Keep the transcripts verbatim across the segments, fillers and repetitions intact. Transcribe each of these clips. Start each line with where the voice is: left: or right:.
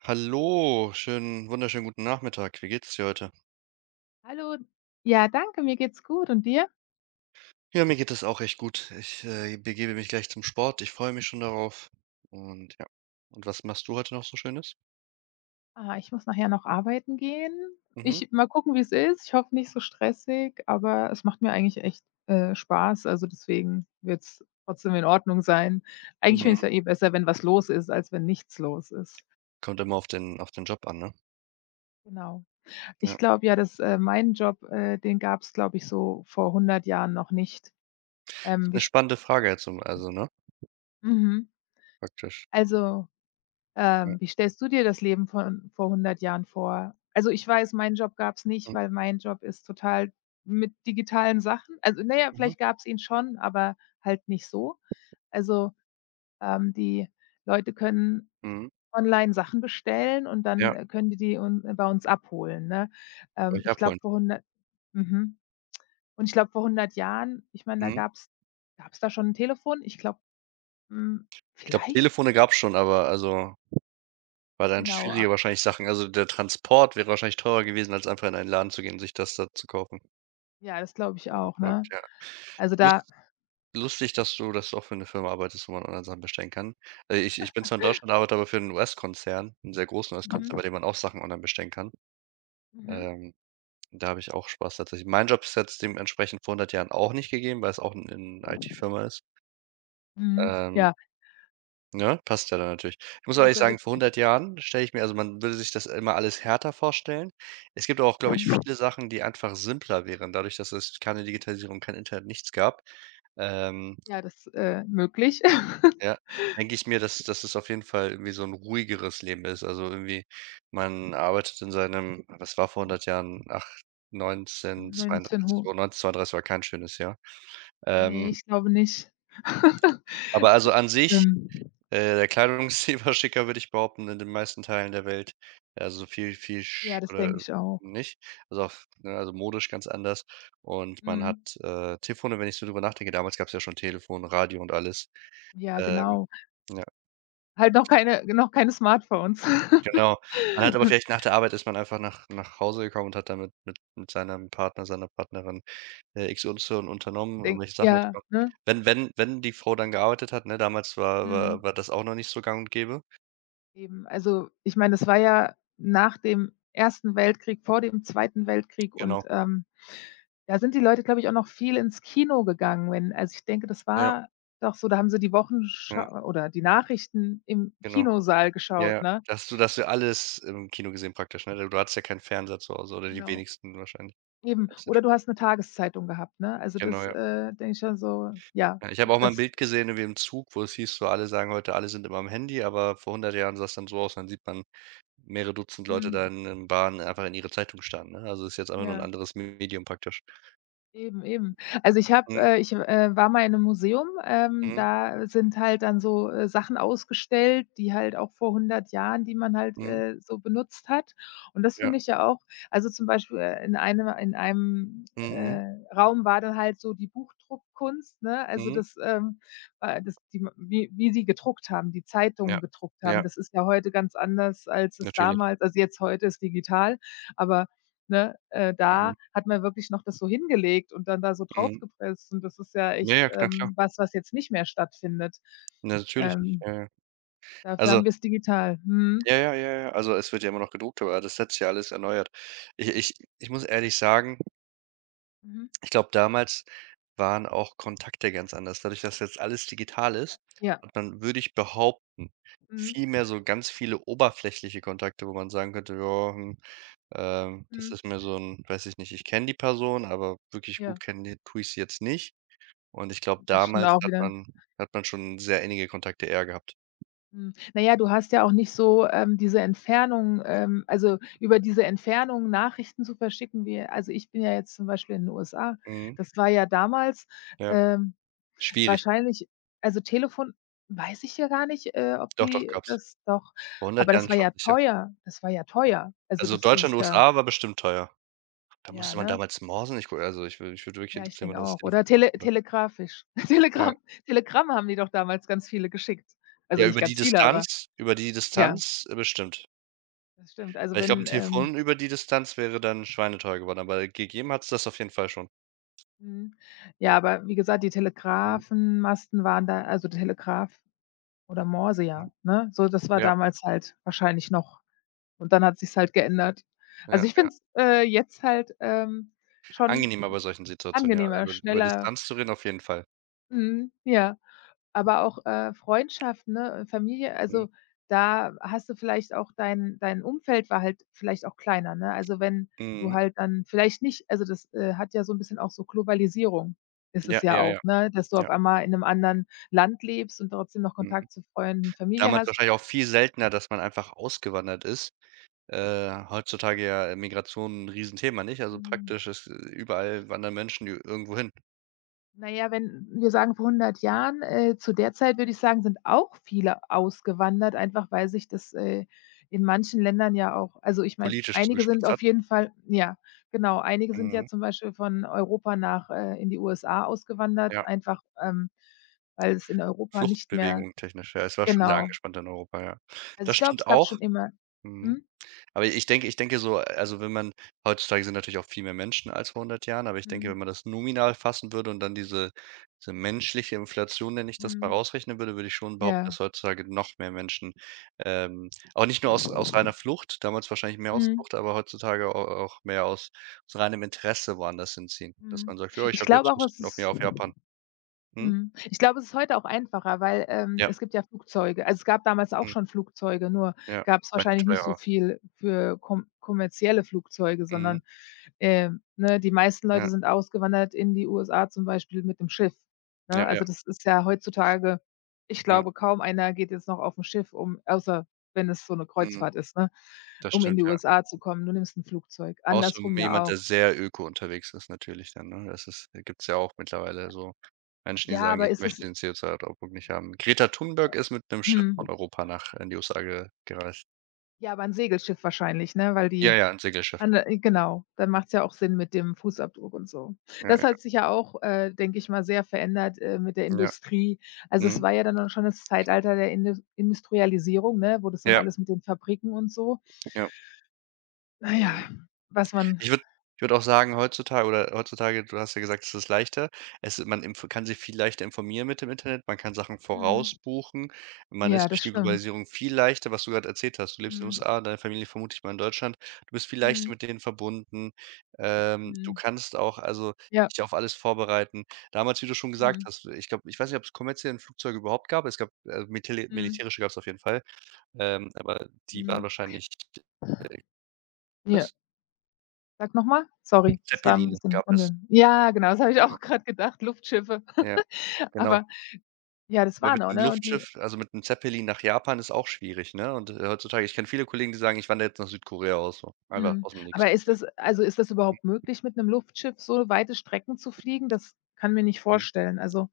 right: Hallo, schönen, wunderschönen guten Nachmittag. Wie geht's dir heute?
left: Hallo. Ja, danke, mir geht's gut und dir?
right: Ja, mir geht es auch echt gut. Ich äh, begebe mich gleich zum Sport. Ich freue mich schon darauf. Und ja. Und was machst du heute noch so Schönes?
left: Ah, ich muss nachher noch arbeiten gehen.
right: Mhm.
left: Ich mal gucken, wie's ist. Ich hoffe nicht so stressig, aber es macht mir eigentlich echt, äh, Spaß. Also, deswegen wird's trotzdem in Ordnung sein. Eigentlich finde
right: Mhm.
left: ich's ja eh besser, wenn was los ist, als wenn nichts los ist.
right: Kommt immer auf den, auf den Job an, ne?
left: Genau. Ich
right: Ja.
left: glaube ja, dass, äh, mein Job, äh, den gab's, glaube ich, so vor hundert Jahren noch nicht.
right: Ist
left: Ähm, wie
right: eine
left: st
right: spannende Frage jetzt, um- also, ne?
left: Mhm.
right: Praktisch.
left: Also,
right: Ja.
left: Ähm, wie stellst du dir das Leben von vor hundert Jahren vor? Also, ich weiß, meinen Job gab's nicht,
right: Mhm.
left: weil mein Job ist total mit digitalen Sachen, also, na ja,
right: Mhm.
left: vielleicht gab's ihn schon, aber halt nicht so. Also, ähm, die Leute können
right: Mhm.
left: online Sachen bestellen und dann,
right: Ja,
left: äh, können die die un äh, bei uns abholen, ne? Ähm,
right: euch
left: ich glaube
right: abholen.
left: vor hundert. Mhm. Und ich glaube vor hundert Jahren, ich meine, da
right: Mhm.
left: gab's gab's da schon 'n Telefon? Ich glaube, hm,
right: Ich glaube,
left: vielleicht?
right: Telefone gab's schon, aber also war dann
left: Genau,
right: schwieriger
left: a
right: wahrscheinlich Sachen. Also der Transport wäre wahrscheinlich teurer gewesen, als einfach in einen Laden zu gehen und sich das da zu kaufen.
left: ja, das glaube ich
right: Ein
left: auch,
right: Produkt,
left: ne?
right: ja.
left: Also, da
right: lustig, dass du dass du auch für eine Firma arbeitest, wo man online Sachen bestellen kann. Äh, ich ich bin zwar in Deutschland, arbeite aber für 'n U S-Konzern, 'n sehr großen
left: Mhm,
right: U S-Konzern, bei dem man auch Sachen online bestellen kann.
left: mhm,
right: Ähm, da habe ich auch Spaß tatsächlich. Mein Job ist jetzt dementsprechend vor hundert Jahren auch nicht gegeben, weil es auch 'n 'n I T-Firma ist.
left: mhm.
right: Ähm,
left: Ja,
right: ne, passt ja dann natürlich. Ich muss aber
left: ja,
right: ehrlich
left: sehr
right: sagen, vor
left: witzig.
right: hundert Jahren stelle ich mir also, man würde sich das immer alles härter vorstellen. Es gibt aber auch, glaube ich,
left: Mhm.
right: viele Sachen, die einfach simpler wären, dadurch, dass es keine Digitalisierung, kein Internet, nichts gab. Ähm
left: Ja, das, äh, möglich.
right: Ja, denke ich mir, dass dass es auf jeden Fall irgendwie so ein ruhigeres Leben ist. Also, irgendwie man arbeitet in seinem was war vor hundert Jahren? Ach, neunzehnhundertzweiunddreißig
left: neunzehnhundert,
right: oh, neunzehnhundertzweiunddreißig war kein schönes Jahr.
left: ne,
right: Ähm,
left: ich glaube nicht.
right: aber also an sich,
left: Ähm,
right: äh, der Kleidungsstil war schicker, würde ich behaupten, in den meisten Teilen der Welt. Also so viel viel
left: ja,
right: sch
left: das
right: oder
left: denke ich auch.
right: nicht. Also auf ne, also modisch ganz anders. Und man hat,
left: Mhm.
right: äh, Telefone, wenn ich so drüber nachdenke, damals gab es ja schon Telefon, Radio und alles.
left: Ja,
right: Ähm
left: genau. Halt noch keine noch keine Smartphones.
right: Genau. Man hat aber vielleicht nach der Arbeit ist man einfach nach nach Hause gekommen und hat dann mit mit mit seinem Partner, seiner Partnerin, äh, X und Y unternommen,
left: Denk
right: irgendwelche Sachen
left: ja,
right: unternommen.
left: ne?
right: Wenn wenn wenn die Frau dann gearbeitet hat, ne, damals war war
left: Mhm,
right: war das auch noch nicht so gang und gäbe.
left: eben. Also, ich meine, das war ja nach dem ersten Weltkrieg, vor dem Zweiten Weltkrieg
right: Genau.
left: und, ähm da sind die Leute, glaube ich, auch noch viel ins Kino gegangen, wenn, also, ich denke, das
right: Ja,
left: war doch so, da haben sie die
right: ja,
left: Wochenschau oder die Nachrichten im
right: genau.
left: Kinosaal
right: Ja,
left: geschaut,
right: ja.
left: ne?
right: Da hast du da hast du alles im Kino gesehen praktisch, ne? Du du hattest ja keinen Fernseher zu Hause oder die
left: Genau.
right: wenigsten wahrscheinlich.
left: Eben. Oder du hast 'ne Tageszeitung gehabt, ne? Also,
right: Genau,
left: das,
right: ja.
left: äh, denke ich schon so. Ja,
right: Ja, ich habe auch mal 'n
left: das.
right: Bild gesehen irgendwie im Zug, wo es hieß so: „Alle sagen heute, alle sind immer am Handy", aber vor hundert Jahren sah es dann so aus, dann sieht man Mehrere Dutzend Leute
left: Mhm,
right: da in in Bahnen einfach in ihre Zeitung starren, ne? Also, ist jetzt einfach nur 'n
left: ja.
right: anderes Medium praktisch.
left: Eben, eben. Also, ich habe
right: Mhm,
left: äh, ich, äh, war mal in 'nem Museum, ähm,
right: mhm,
left: da sind halt dann so, äh, Sachen ausgestellt, die halt auch vor hundert Jahren, die man halt,
right: mhm,
left: äh, so benutzt hat. Und das
right: ja,
left: finde ich ja auch, also, zum Beispiel, äh, in einem in einem,
right: mhm,
left: äh, Raum war dann halt so die Buchdruckkunst, ne? Also,
right: mhm,
left: das, ähm, äh, das die ma wie wie sie gedruckt haben, die Zeitungen
right: ja,
left: gedruckt haben.
right: ja,
left: Das ist ja heute ganz anders, als es
right: natürlich.
left: damals, also, jetzt heute ist digital, aber ne, äh,
right: Mhm,
left: da hat man wirklich noch das so hingelegt und dann da so
right: mhm.
left: draufgepresst, und das ist ja
right: Ja,
left: echt,
right: ja, na klar.
left: ähm, was, was jetzt nicht mehr stattfindet.
right: Na, natürlich nicht.
left: Ähm,
right: Ja, ja.
left: Dafür
right: Also
left: haben wir's digital. Mhm.
right: ja, ja, ja, ja. Also, es wird ja immer noch gedruckt, aber das setzt ja alles erneuert. Ich ich ich muss ehrlich sagen.
left: Mhm.
right: Ich glaube, damals waren auch Kontakte ganz anders. Dadurch, dass jetzt alles digital ist,
left: Ja.
right: hat man, würde ich behaupten,
left: Mhm.
right: viel mehr so ganz viele oberflächliche Kontakte, wo man sagen könnte: „Ja, hm, ähm, das
left: Mhm.
right: ist mir so ein, weiß ich nicht, ich kenne die Person, aber wirklich gut
left: Ja,
right: kennen die tue ich sie jetzt nicht." Und ich glaube,
left: das stimmt
right: damals
left: auch
right: hat
left: wieder.
right: man hat man schon sehr innige Kontakte eher gehabt.
left: Mhm. Na ja, du hast ja auch nicht so, ähm, diese Entfernung, ähm also, über diese Entfernung Nachrichten zu verschicken, wie, also, ich bin ja jetzt zum Beispiel in den U S A.
right: Mhm,
left: Das war ja damals,
right: ja.
left: ähm
right: Schwierig.
left: wahrscheinlich. Also, Telefon, weiß ich ja gar nicht, äh, ob
right: Doch, doch,
left: die
right: gab's.
left: das doch,
right: Vor
left: aber
right: hundert
left: das
right: Jahren
left: war
right: schon
left: ja
right: sicher.
left: teuer. Das war ja teuer. Also,
right: Also,
left: das
right: Deutschland,
left: ist ja,
right: U S A war bestimmt teuer. Da
left: ja,
right: musste man
left: ne?
right: damals morsen. Ich gu also, ich würde mich würde wirklich
left: Ja, ich
right: interessieren, wann
left: denke
right: das
left: auch.
right: Telefon
left: Oder
right: erfunden
left: tele
right: wurde.
left: telegrafisch.
right: Ja.
left: Telegramm Telegramm haben die doch damals ganz viele geschickt. Also,
right: Ja, über
left: nicht
right: die
left: ganz viele, aber
right: Distanz über die
left: ja,
right: Distanz, äh, bestimmt.
left: das stimmt. Also,
right: Weil ich glaube, ein
left: wenn, ähm
right: Telefon über die Distanz wäre dann schweineteuer geworden, aber gegeben hat's das auf jeden Fall schon.
left: mhm. Ja, aber wie gesagt, die
right: Mhm,
left: Telegrafenmasten waren da, also Telegraph oder Morse,
right: mhm.
left: ja, ne? So, das war
right: Ja,
left: damals halt wahrscheinlich noch. Und dann hat sich's halt geändert.
right: ja.
left: Also, ich finde es, äh, jetzt halt, ähm, schon
right: Angenehmer bei solchen Situationen, ja.
left: angenehmer,
right: Über über
left: schneller.
right: Distanz zu reden auf jeden Fall.
left: Mhm, ja. Aber auch, äh, Freundschaften, ne, Familie,
right: Mhm,
left: also, da hast du vielleicht auch dein dein Umfeld, war halt vielleicht auch kleiner, ne? Also, wenn du
right: mhm.
left: halt dann vielleicht nicht, also, das, äh, hat ja so 'n bisschen auch, so Globalisierung ist es
right: Ja,
left: ja
right: ja, ja,
left: auch, ne, dass du
right: ja.
left: auf einmal in 'nem anderen Land lebst und trotzdem noch
right: Mhm.
left: Kontakt zu Freunden, Familie
right: Damals wahrscheinlich
left: hast.
right: auch viel seltener, dass man einfach ausgewandert ist. Äh, heutzutage ja Migration ein Riesenthema, nicht? Also,
left: Mhm.
right: praktisch ist äh, überall wandern Menschen i irgendwo hin.
left: Na ja, wenn wir sagen vor hundert Jahren, äh, zu der Zeit würde ich sagen, sind auch viele ausgewandert, einfach weil sich das, äh, in manchen Ländern ja auch, also, ich meine,
right: Politisch
left: einige sind
right: zugespitzt
left: auf
right: hat.
left: jeden Fall, ja, genau, einige sind
right: Mhm.
left: ja zum Beispiel von Europa nach, äh in die U S A ausgewandert,
right: Ja,
left: einfach, ähm, weil es in Europa nicht mehr.
right: Fluchtbewegung technisch, ja. Es war schon sehr
left: Genau.
right: angespannt in Europa, ja.
left: Also,
right: Das
left: ich glaube,
right: stimmt
left: es gab
right: auch.
left: schon immer.
right: Mhm.
left: Mhm,
right: Aber ich denke ich denke so, also wenn man heutzutage sind natürlich auch viel mehr Menschen als vor hundert Jahren, aber ich denke,
left: mhm,
right: wenn man das nominal fassen würde und dann diese diese menschliche Inflation, nenne ich das mal,
left: mhm,
right: rausrechnen würde, würde ich schon behaupten,
left: ja,
right: dass heutzutage noch mehr Menschen, ähm, auch nicht nur aus aus reiner Flucht, damals wahrscheinlich mehr aus
left: mhm,
right: Flucht, aber heutzutage au auch mehr aus aus reinem Interesse woanders hinziehen. Dass man
left: mhm.
right: sagt: „Ja, ich
left: Ich
right: habe jetzt
left: glaube auch,
right: Lust
left: es
right: noch mehr
left: ist.
right: auf Japan." Mhm.
left: Mhm. Ich glaube, es ist heute auch einfacher, weil, ähm,
right: Ja.
left: es gibt ja Flugzeuge. Also, es gab damals auch
right: Mhm,
left: schon Flugzeuge, nur
right: ja,
left: gab es
right: waren die
left: wahrscheinlich nicht so
right: teurer.
left: viel für komm kommerzielle Flugzeuge,
right: Mhm,
left: sondern, ähm, ne, die meisten Leute
right: ja,
left: sind ausgewandert in die U S A, zum Beispiel mit dem Schiff,
right: ja,
left: ne?
right: ja,
left: Also, das ist ja heutzutage, ich
right: ja,
left: glaube, kaum einer geht jetzt noch auf aufm Schiff, um, außer wenn es so eine
right: mhm,
left: Kreuzfahrt ist, ne,
right: das
left: um in
right: stimmt,
left: die
right: ja.
left: U S A zu kommen. Du nimmst ein Flugzeug.
right: Außer
left: Andersrum
right: jemand,
left: ja
right: der
left: auch.
right: sehr öko unterwegs ist natürlich dann, ne? Das ist da gibt's ja auch mittlerweile so Menschen, die
left: Ja,
right: sagen:
left: aber
right: „Ich
left: ist
right: möchte
left: es.
right: den C O zwei-Abdruck nicht haben." Greta Thunberg ist mit 'nem Schiff von
left: Mhm.
right: Europa nach in die U S A ge gereist.
left: Ja, aber ein Segelschiff wahrscheinlich, ne, weil
right: Ja,
left: die.
right: ja, 'n Segelschiff.
left: An der, äh, genau, dann macht's ja auch Sinn mit dem Fußabdruck und so.
right: Ja,
left: Das hat
right: ja,
left: sich ja auch, äh, denke ich mal, sehr verändert, äh, mit der
right: ja.
left: Industrie. Also, es
right: Mhm.
left: war ja dann auch schon das Zeitalter der Indus Industrialisierung, ne, wo das dann
right: Ja,
left: alles mit den Fabriken und so,
right: ja.
left: na ja,
right: Mhm.
left: was man.
right: Ich würde ich würde auch sagen, heutzutage oder heutzutage du hast ja gesagt, es ist leichter. Es man inf kann sich viel leichter informieren mit dem Internet. Man kann Sachen
left: Mhm.
right: vorausbuchen. Man
left: Ja,
right: ist durch
left: das
right: die
left: stimmt.
right: Globalisierung viel leichter, was du gerade erzählt hast. Du lebst in den
left: Mhm.
right: U S A, deine Familie vermute ich mal in Deutschland. Du bist viel leichter
left: Mhm.
right: mit denen verbunden. Ähm, du
left: Mhm.
right: kannst auch also
left: Ja.
right: dich auf alles vorbereiten. Damals, wie du schon gesagt
left: Mhm.
right: hast, ich glaube ich weiß nicht, ob es kommerzielle Flugzeuge überhaupt gab. Es gab, äh, mitili
left: Mhm.
right: militärische gab's auf jeden Fall, ähm, aber die waren
left: Mhm.
right: wahrscheinlich, äh, was?
left: Ja. Sag noch mal? Sorry, das war 'n
right: Zeppeline
left: bisschen
right: gab es,
left: unge ja, genau, das habe ich auch
right: genau.
left: grad gedacht, Luftschiffe.
right: Ja, genau.
left: Aber ja, das
right: Aber
left: war
right: mit
left: noch,
right: 'nem
left: ne? Und die.
right: Luftschiff also, mit 'nem Zeppelin nach Japan ist auch schwierig, ne? Und, äh, heutzutage ich kenne viele Kollegen, die sagen: „Ich wandere jetzt nach Südkorea aus", so, einfach
left: Mhm.
right: aus'm Nix.
left: Aber ist das, also, ist das überhaupt möglich, mit einem Luftschiff so weite Strecken zu fliegen? Das kann mir nicht
right: Mhm.
left: vorstellen. Also,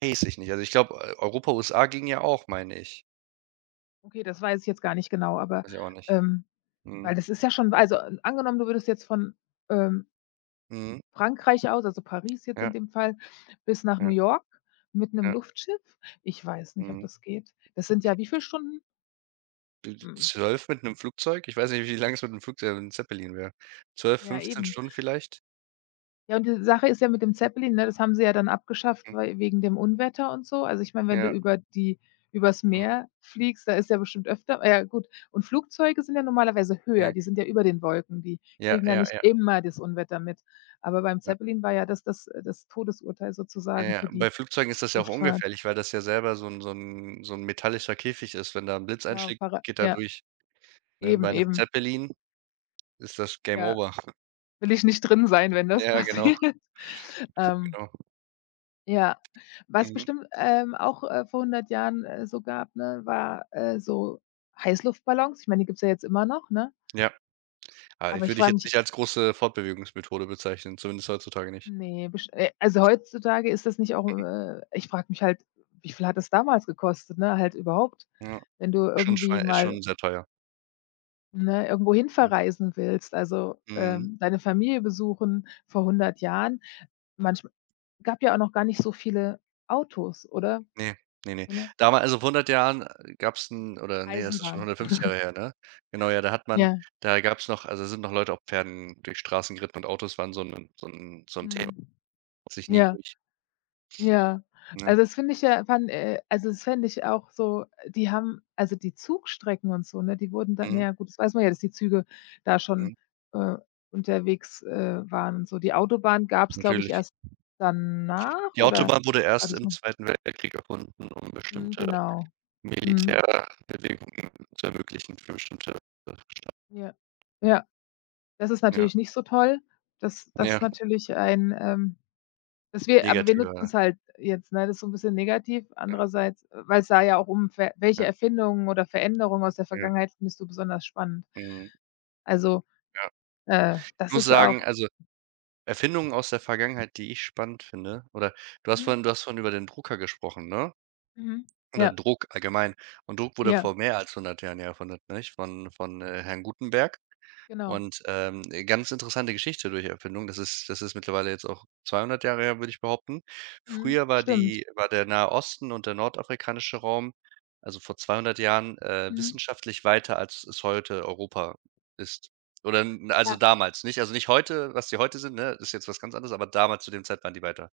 right: Weiß ich nicht. Also, ich glaube, Eu Europa, U S A ging ja auch, meine ich.
left: okay, das weiß ich jetzt gar nicht genau, aber,
right: Weiß ich auch nicht.
left: ähm weil
right: Mhm.
left: das ist ja schon, also, äh, angenommen, du würdest jetzt von, ähm,
right: Mhm.
left: Frankreich aus, also, Paris jetzt in
right: Ja,
left: dem Fall, bis nach New
right: ja,
left: York mit einem
right: ja.
left: Luftschiff? Ich weiß nicht, ob
right: Mhm.
left: das geht. Das sind ja wie viele Stunden?
right: D d
left: Hm,
right: zwölf mit 'nem Flugzeug? Ich weiß nicht, wie lang es mit 'nem Flugzeug äh, mit 'nem Zeppelin wäre. Zwölf,
left: ja,
right: fünfzehn
left: eben.
right: Stunden vielleicht?
left: Ja, und die Sache ist ja mit dem
right: Mhm,
left: Zeppelin, ne, das haben sie ja dann abgeschafft,
right: mhm.
left: weil, wegen dem Unwetter und so. Also, ich meine, wenn du
right: Ja,
left: über die übers
right: mhm.
left: Meer fliegst, da ist ja bestimmt öfter, ah, ja, gut, und Flugzeuge sind ja normalerweise höher, die sind ja über den Wolken, die
right: Ja,
left: kriegen
right: ja,
left: ja
right: ja,
left: nicht
right: ja,
left: immer das Unwetter mit. Aber beim
right: ja.
left: Zeppelin war ja das das äh, das Todesurteil
right: Ja,
left: sozusagen
right: ja.
left: für die
right: Bei Flugzeugen ist das ja auch
left: Luftfahrt.
right: ungefährlich, weil das ja selber so 'n so 'n so 'n metallischer Käfig ist. Wenn da 'n Blitz
left: Genau,
right: einschlägt,
left: para
right: geht er
left: ja,
right: durch, ne?
left: eben,
right: Bei 'nem
left: eben.
right: Zeppelin ist das Game
left: Ja,
right: over.
left: will ich nicht drin sein, wenn das
right: Ja, genau,
left: passiert. Ähm.
right: genau.
left: Ja, was
right: Mhm.
left: bestimmt, ähm, auch, äh, vor hundert Jahren, äh, so gab, ne, war, äh, so Heißluftballons. Ich meine, die gibt's ja jetzt immer noch, ne?
right: Ja. aber ich
left: Aber ich
right: würde ich
left: frage
right: jetzt
left: mich,
right: nicht als große Fortbewegungsmethode bezeichnen, zumindest heutzutage nicht.
left: ne, besch äh, also heutzutage ist das nicht auch, äh ich frage mich halt, wie viel hat das damals gekostet, ne, halt überhaupt,
right: Ja.
left: wenn du
right: Schon
left: irgendwie
right: schwei ist
left: mal,
right: schon sehr teuer.
left: ne, irgendwohin
right: Mhm.
left: verreisen willst, also,
right: Mhm.
left: ähm, deine Familie besuchen vor hundert Jahren. Manchmal gab ja auch noch gar nicht so viele Autos, oder?
right: Ne, ne, ne.
left: Ne?
right: Damal also, vor hundert Jahren, äh, gab's 'n oder ne, das ist schon
left: Eisenbahn.
right: hundertfünfzig Jahre her, ne? Genau, ja, da hat man
left: Ja.
right: da gab's noch also, sind noch Leute auf Pferden durch Straßen geritten und Autos waren so 'n so 'n so 'n Thema.
left: Mhm.
right: Sich nie
left: Ja.
right: durch,
left: Ja,
right: ne?
left: also, das finde ich ja, fand, äh, also, das fände ich auch so, die haben, also, die Zugstrecken und so, ne, die wurden dann, na
right: Mhm,
left: ja, gut, das weiß man ja, dass die Züge da
right: mhm,
left: schon, äh, unterwegs, äh, waren und so. Die Autobahn gab es, glaube ich,
right: natürlich.
left: erst danach,
right: Die
left: oder
right: Autobahn wurde
left: war
right: erst
left: das
right: im
left: noch.
right: Zweiten Weltkrieg erfunden, um
left: Mhm,
right: bestimmte
left: genau. Mhm.
right: Militärbewegungen zu ermöglichen für bestimmte
left: Ja. Ja, das ist
right: ja,
left: natürlich nicht so toll. Das, das
right: ja,
left: ist natürlich ein, ähm Dass wir, aber wir nutzen
right: negative
left: es halt jetzt, ne? Das ist so 'n bisschen negativ.
right: ja,
left: Andererseits, weil es da ja auch um ver welche
right: ja,
left: Erfindungen oder Veränderungen aus der
right: ja,
left: Vergangenheit findest du besonders spannend?
right: mhm,
left: Also,
right: ja.
left: äh,
right: Ich
left: das
right: muss
left: ist
right: sagen,
left: auch,
right: also, Erfindungen aus der Vergangenheit, die ich spannend finde oder du hast
left: mhm,
right: vorhin du hast vorhin über den Drucker gesprochen, ne?
left: mhm.
right: Oder
left: Ja,
right: Druck allgemein. Und Druck wurde
left: ja,
right: vor mehr als hundert Jahren ja erfunden, nicht? Von von, äh, Herrn Gutenberg.
left: genau.
right: Und, ähm, eine ganz interessante Geschichte durch Erfindung. Das ist das ist mittlerweile jetzt auch zweihundert Jahre her, würde ich behaupten.
left: Mhm,
right: Früher war
left: stimmt.
right: die war der Nahe Osten und der nordafrikanische Raum, also vor zweihundert Jahren, äh,
left: Mhm.
right: wissenschaftlich weiter, als es heute Europa ist. Oder n also
left: Ja.
right: damals, nicht also nicht heute, was die heute sind, ne, ist jetzt was ganz anderes, aber damals zu dem Zeit waren die weiter.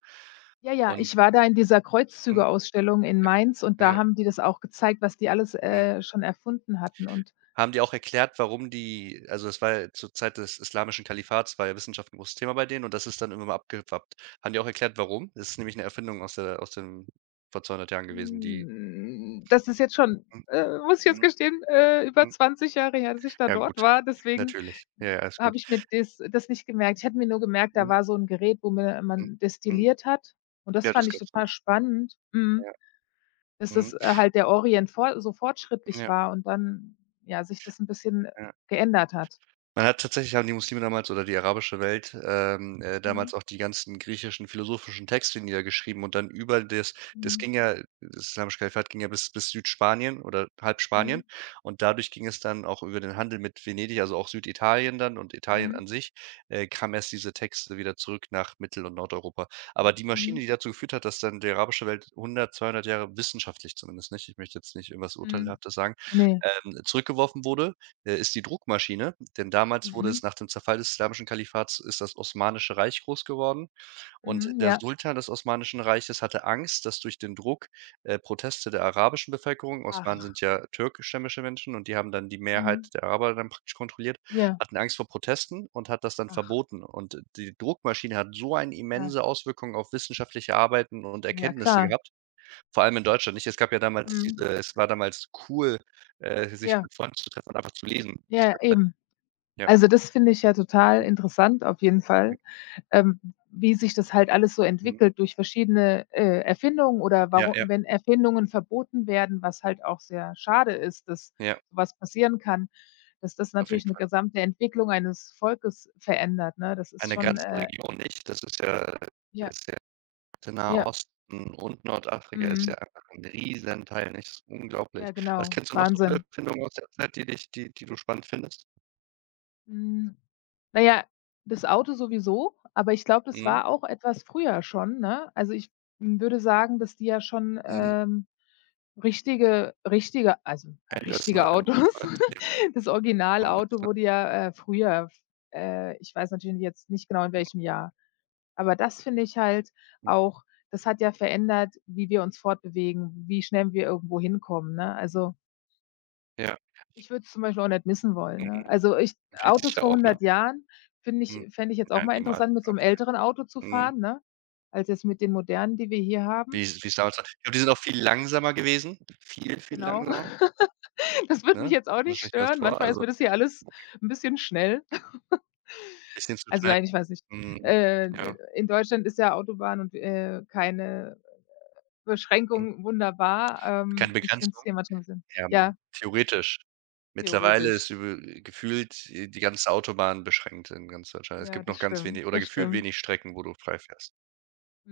left: Ja, ja,
right: Und
left: ich war da in dieser
right: mhm,
left: Kreuzzüge-Ausstellung in
right: ja,
left: Mainz, und
right: ja,
left: da
right: ja,
left: haben die das auch gezeigt, was die alles,
right: mhm.
left: äh, schon erfunden hatten, und,
right: Haben die auch erklärt, warum die also, es war ja zur Zeit des Islamischen Kalifats war ja Wissenschaft ein großes Thema bei denen und das ist dann immer mal abgeschwappt. Haben die auch erklärt, warum? Das ist nämlich 'ne Erfindung aus der aus dem vor zweihundert Jahren gewesen, die
left: hm, das ist jetzt schon,
right: mhm,
left: äh, muss ich jetzt
right: mhm,
left: gestehen, äh, über
right: mhm.
left: zwanzig Jahre her, dass ich da
right: Ja
left: dort
right: gut,
left: war. Deswegen
right: natürlich. Ja, ja, alles gut.
left: Habe ich mir das das nicht gemerkt. Ich hatte mir nur gemerkt, da
right: Mhm,
left: war so 'n Gerät, wo mir
right: mhm,
left: man
right: mhm.
left: destilliert hat, und das
right: Ja, das
left: fand ich
right: gab's
left: total
right: damals.
left: spannend, mhm,
right: Ja,
left: dass
right: mhm,
left: das, äh, halt der Orient vor so fortschrittlich
right: ja,
left: war und dann, ja, sich das 'n bisschen
right: ja.
left: geändert hat.
right: Man hat tatsächlich haben die Muslime damals oder die arabische Welt, ähm, äh,
left: Mhm,
right: damals auch die ganzen griechischen philosophischen Texte niedergeschrieben und dann über das das
left: mhm,
right: ging ja das Islamische Kalifat ging ja bis bis Südspanien oder halb Spanien
left: mhm,
right: und dadurch ging es dann auch über den Handel mit Venedig, also auch Süditalien dann und Italien
left: mhm,
right: an sich, äh, kamen erst diese Texte wieder zurück nach Mittel und Nordeuropa. Aber die Maschine,
left: mhm,
right: die dazu geführt hat, dass dann die arabische Welt hundert, zweihundert Jahre wissenschaftlich zumindest nicht, ich möchte jetzt nicht irgendwas
left: mhm.
right: Urteilhaftes sagen,
left: Ne,
right: ähm, zurückgeworfen wurde äh, ist die Druckmaschine, denn damals wurde
left: mhm,
right: es nach dem Zerfall des Islamischen Kalifats ist das Osmanische Reich groß geworden und
left: mhm,
right: der
left: ja.
right: Sultan des Osmanischen Reiches hatte Angst, dass durch den Druck, äh, Proteste der arabischen Bevölkerung Osmanen
left: Ach,
right: sind ja türkischstämmige Menschen und die haben dann die Mehrheit
left: mhm,
right: der Araber dann praktisch kontrolliert,
left: ja,
right: hatten Angst vor Protesten und hat das dann
left: ach,
right: verboten. Und die Druckmaschine hat so eine
left: ja,
right: immense Auswirkung auf wissenschaftliche Arbeiten und
left: ja,
right: Erkenntnisse
left: klar.
right: gehabt. Vor allem in Deutschland nicht. Es gab ja damals
left: Mhm,
right: diese es war damals cool, äh, sich
left: ja,
right: mit Freunden zu treffen und einfach zu lesen.
left: ja, eben.
right: Ja.
left: Also, das finde ich ja total
right: Mhm,
left: interessant, auf jeden
right: mhm,
left: Fall. ähm, wie sich das halt alles so
right: mhm.
left: entwickelt durch verschiedene, äh, Erfindungen, oder
right: Ja,
left: warum,
right: ja,
left: wenn Erfindungen verboten werden, was halt auch sehr schade ist, dass
right: ja,
left: so was passieren kann, dass das
right: auf jeden
left: natürlich eine
right: Fall.
left: gesamte Entwicklung eines Volkes verändert, ne? Das ist
right: Einer
left: schon,
right: ganzen
left: äh
right: Region nicht. Das ist ja
left: ja,
right: das ist ja der Nahe
left: ja,
right: Osten und Nordafrika ist
left: mhm,
right: ja einfach 'n Riesenteil, nicht? Das ist
left: ja,
right: unglaublich. Was
left: genau,
right: kennst du noch so für
left: Wahnsinn.
right: Erfindungen aus der Zeit, die dich die die du spannend findest?
left: Hm, na ja, das Auto sowieso, aber ich glaube, das
right: Mhm,
left: war auch etwas früher schon, ne? Also, ich, hm, würde sagen, dass die ja schon,
right: mhm.
left: ähm Richtige richtige also,
right: Ende des neu
left: richtige
right: Ende des
left: Autos.
right: neunzehnten.
left: Das
right: Jahrhunderts,
left: Originalauto
right: ne?
left: wurde ja, äh, früher, f äh, ich weiß natürlich jetzt nicht genau, in welchem Jahr. Aber das finde ich halt
right: Mhm.
left: auch, das hat ja verändert, wie wir uns fortbewegen, wie schnell wir irgendwo hinkommen, ne? Also,
right: Ja,
left: ich würde es zum Beispiel auch nicht missen wollen, ne?
right: mhm.
left: Also, ich.
right: Wie
left: Autos
right: sicher
left: vor
right: auch, ne?
left: hundert Jahren finde ich
right: Mhm.
left: fände ich jetzt auch
right: Ja,
left: mal
right: niemals.
left: interessant, mit so 'nem älteren Auto zu
right: Mhm.
left: fahren, ne, als jetzt mit den modernen, die wir hier
right: Wie
left: haben,
right: es wie wie's damals war. Ich glaube, die sind auch viel langsamer gewesen, viel, viel
left: genau.
right: langsamer,
left: Das würde mich
right: ne?
left: jetzt auch
right: So
left: nicht
right: stelle ich mir das
left: stören.
right: vor,
left: Manchmal ist
right: also
left: mir das hier alles 'n bisschen schnell.
right: bisschen zu
left: Also,
right: schnell.
left: nein, ich weiß nicht.
right: Mhm.
left: Äh,
right: Ja,
left: in Deutschland ist ja Autobahn und, äh, keine
right: mhm.
left: Beschränkung, wunderbar.
right: Keine
left: Ähm, ich finde es
right: Begrenzung.
left: hier manchmal 'n bisschen,
right: Ja, hm,
left: ja,
right: theoretisch. Mittlerweile
left: theoretisch.
right: ist übe gefühlt, äh, die ganze Autobahn beschränkt in ganz Deutschland. Es
left: Ja,
right: gibt
left: das
right: noch ganz
left: stimmt,
right: wenig oder
left: das
right: gefühlt
left: stimmt.
right: wenig Strecken, wo du frei fährst.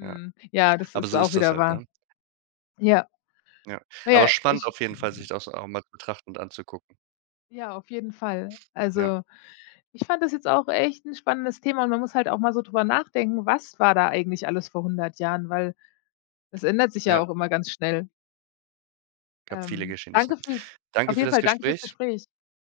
right: Ja,
left: Ja, das
right: aber
left: ist
right: so
left: auch
right: ist das
left: wieder
right: halt,
left: wahr.
right: ne?
left: Ja.
right: Ja.
left: Na
right: Aber
left: ja,
right: spannend
left: ich,
right: auf jeden Fall, sich das auch mal zu betrachten und anzugucken.
left: ja, auf jeden Fall.
right: Ja,
left: Also, ich fand das jetzt auch echt 'n spannendes Thema, und man muss halt auch mal so drüber nachdenken, was war da eigentlich alles vor hundert Jahren, weil das ändert sich ja
right: ja,
left: auch immer ganz schnell.
right: gab viele
left: Ähm,
right: Geschehnisse.
left: danke fürs
right: Danke
left: Auf
right: für
left: jeden
right: das
left: Fall danke fürs
right: Gespräch.
left: Gespräch.